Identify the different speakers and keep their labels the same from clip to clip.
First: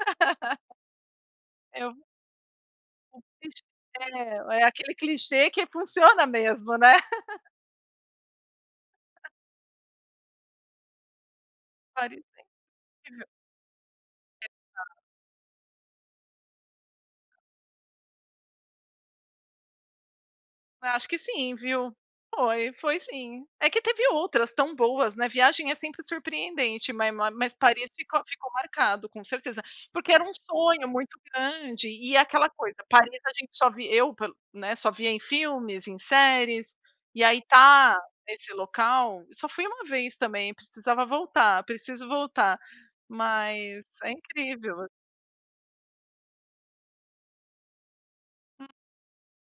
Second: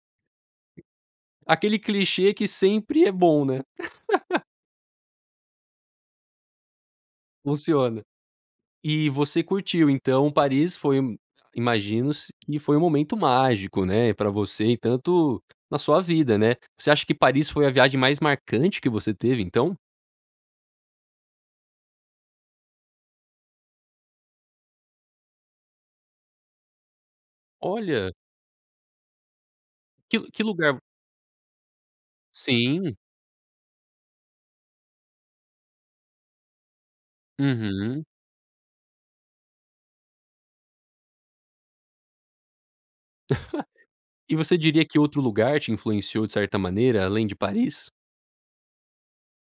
Speaker 1: Aquele
Speaker 2: Eu
Speaker 1: clichê que sempre é
Speaker 2: É um
Speaker 1: bom, né.
Speaker 2: clichê. É aquele clichê que funciona mesmo, né.
Speaker 1: Funciona. E você curtiu então Paris, foi
Speaker 2: Paris
Speaker 1: imagino que foi um
Speaker 2: em
Speaker 1: momento
Speaker 2: Aham.
Speaker 1: mágico, né, pra você e
Speaker 2: Exato.
Speaker 1: tanto na sua vida, né. Você acha que Paris foi a viagem mais marcante que você teve então?
Speaker 2: Acho que sim, viu. Foi, foi sim. É que teve outras tão boas, né. Viagem é sempre surpreendente, ma mas Paris
Speaker 1: Olha.
Speaker 2: ficou ficou marcado, com certeza. Porque
Speaker 1: Que
Speaker 2: era um
Speaker 1: que lugar
Speaker 2: sonho muito grande, e é aquela coisa:
Speaker 1: Sim.
Speaker 2: Paris a gente só vi eu, né, só via em filmes, em séries, e aí estar
Speaker 1: Uhum.
Speaker 2: nesse local só fui uma vez também, precisava voltar, preciso voltar. Mas é
Speaker 1: E você
Speaker 2: incrível
Speaker 1: diria
Speaker 2: a
Speaker 1: que outro lugar te influenciou de certa maneira além de Paris?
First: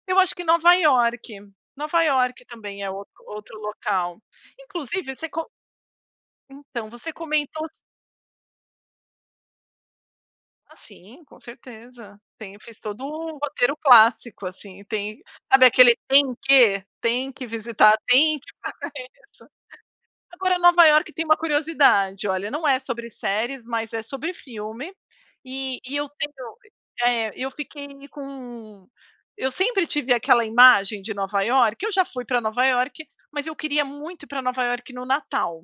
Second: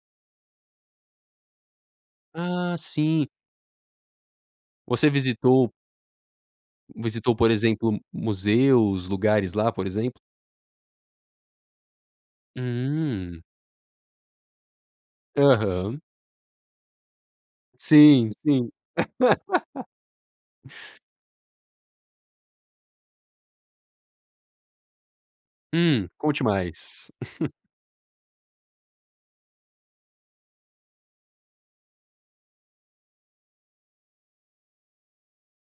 Speaker 2: Eu acho que Nova Iorque, Nova Iorque
Speaker 1: Ah,
Speaker 2: também é outro
Speaker 1: sim.
Speaker 2: outro local.
Speaker 1: Você
Speaker 2: Inclusive, você co
Speaker 1: visitou
Speaker 2: Então, você
Speaker 1: visitou, por
Speaker 2: comentou
Speaker 1: exemplo, museus, lugares lá, por exemplo?
Speaker 2: Ah sim, com certeza. Tem, fez todo o
Speaker 1: Hum.
Speaker 2: roteiro clássico assim, tem sabe aquele
Speaker 1: Aham.
Speaker 2: "tem que": tem que visitar,
Speaker 1: Sim,
Speaker 2: tem que
Speaker 1: sim.
Speaker 2: fazer isso. Agora, Nova Iorque tem uma curiosidade. Olha, não é sobre séries, mas é sobre filme. E e
Speaker 1: Hum,
Speaker 2: eu
Speaker 1: conte
Speaker 2: tenho
Speaker 1: mais.
Speaker 2: eh, eu fiquei com eu sempre tive aquela imagem de Nova Iorque Eu já fui pra Nova Iorque, mas eu queria muito ir pra Nova Iorque no Natal,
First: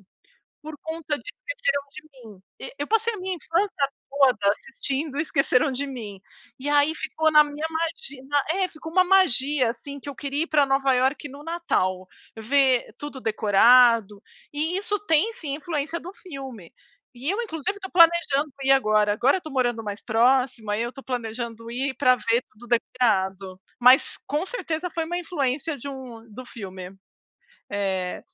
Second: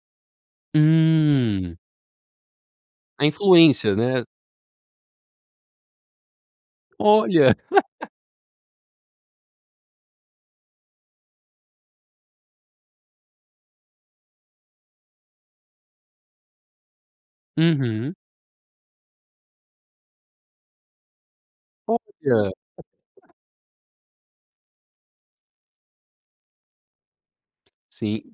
Speaker 2: por conta de
Speaker 1: Hum.
Speaker 2: Esqueceram de Mim. E eu passei a
Speaker 1: A
Speaker 2: minha infância
Speaker 1: influência, né.
Speaker 2: toda assistindo Esqueceram de Mim. E aí ficou na
Speaker 1: Olha.
Speaker 2: minha magi é, ficou uma magia assim que eu queria ir pra Nova Iorque no Natal, ver tudo decorado. E isso tem, sim, influência do filme. E eu inclusive estou
Speaker 1: Uhum.
Speaker 2: planejando ir agora. Agora eu estou morando mais próximo, aí eu estou planejando ir pra ver
Speaker 1: Olha.
Speaker 2: tudo decorado. Mas com certeza foi uma influência de um do filme.
Speaker 1: Sim.
Speaker 2: Eh,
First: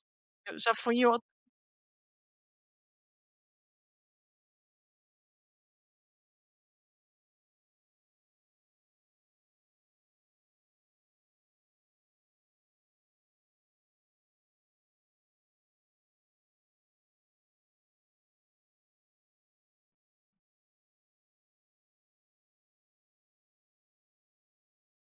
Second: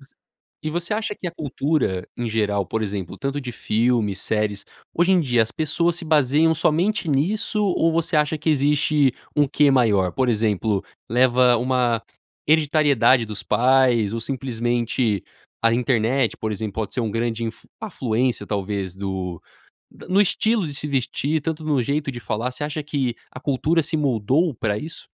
Speaker 2: eu
Speaker 1: E
Speaker 2: já
Speaker 1: você
Speaker 2: fui em
Speaker 1: acha
Speaker 2: outro
Speaker 1: que a cultura, em geral, por exemplo, tanto de filmes, séries, hoje em dia as pessoas se baseiam somente nisso ou você acha que existe um quê maior? Por exemplo, leva uma hereditariedade dos pais ou simplesmente a internet, por exemplo, pode ser uma grande inf afluência, talvez, do no estilo de se vestir, tanto no jeito de falar. Você acha que a cultura se moldou pra isso?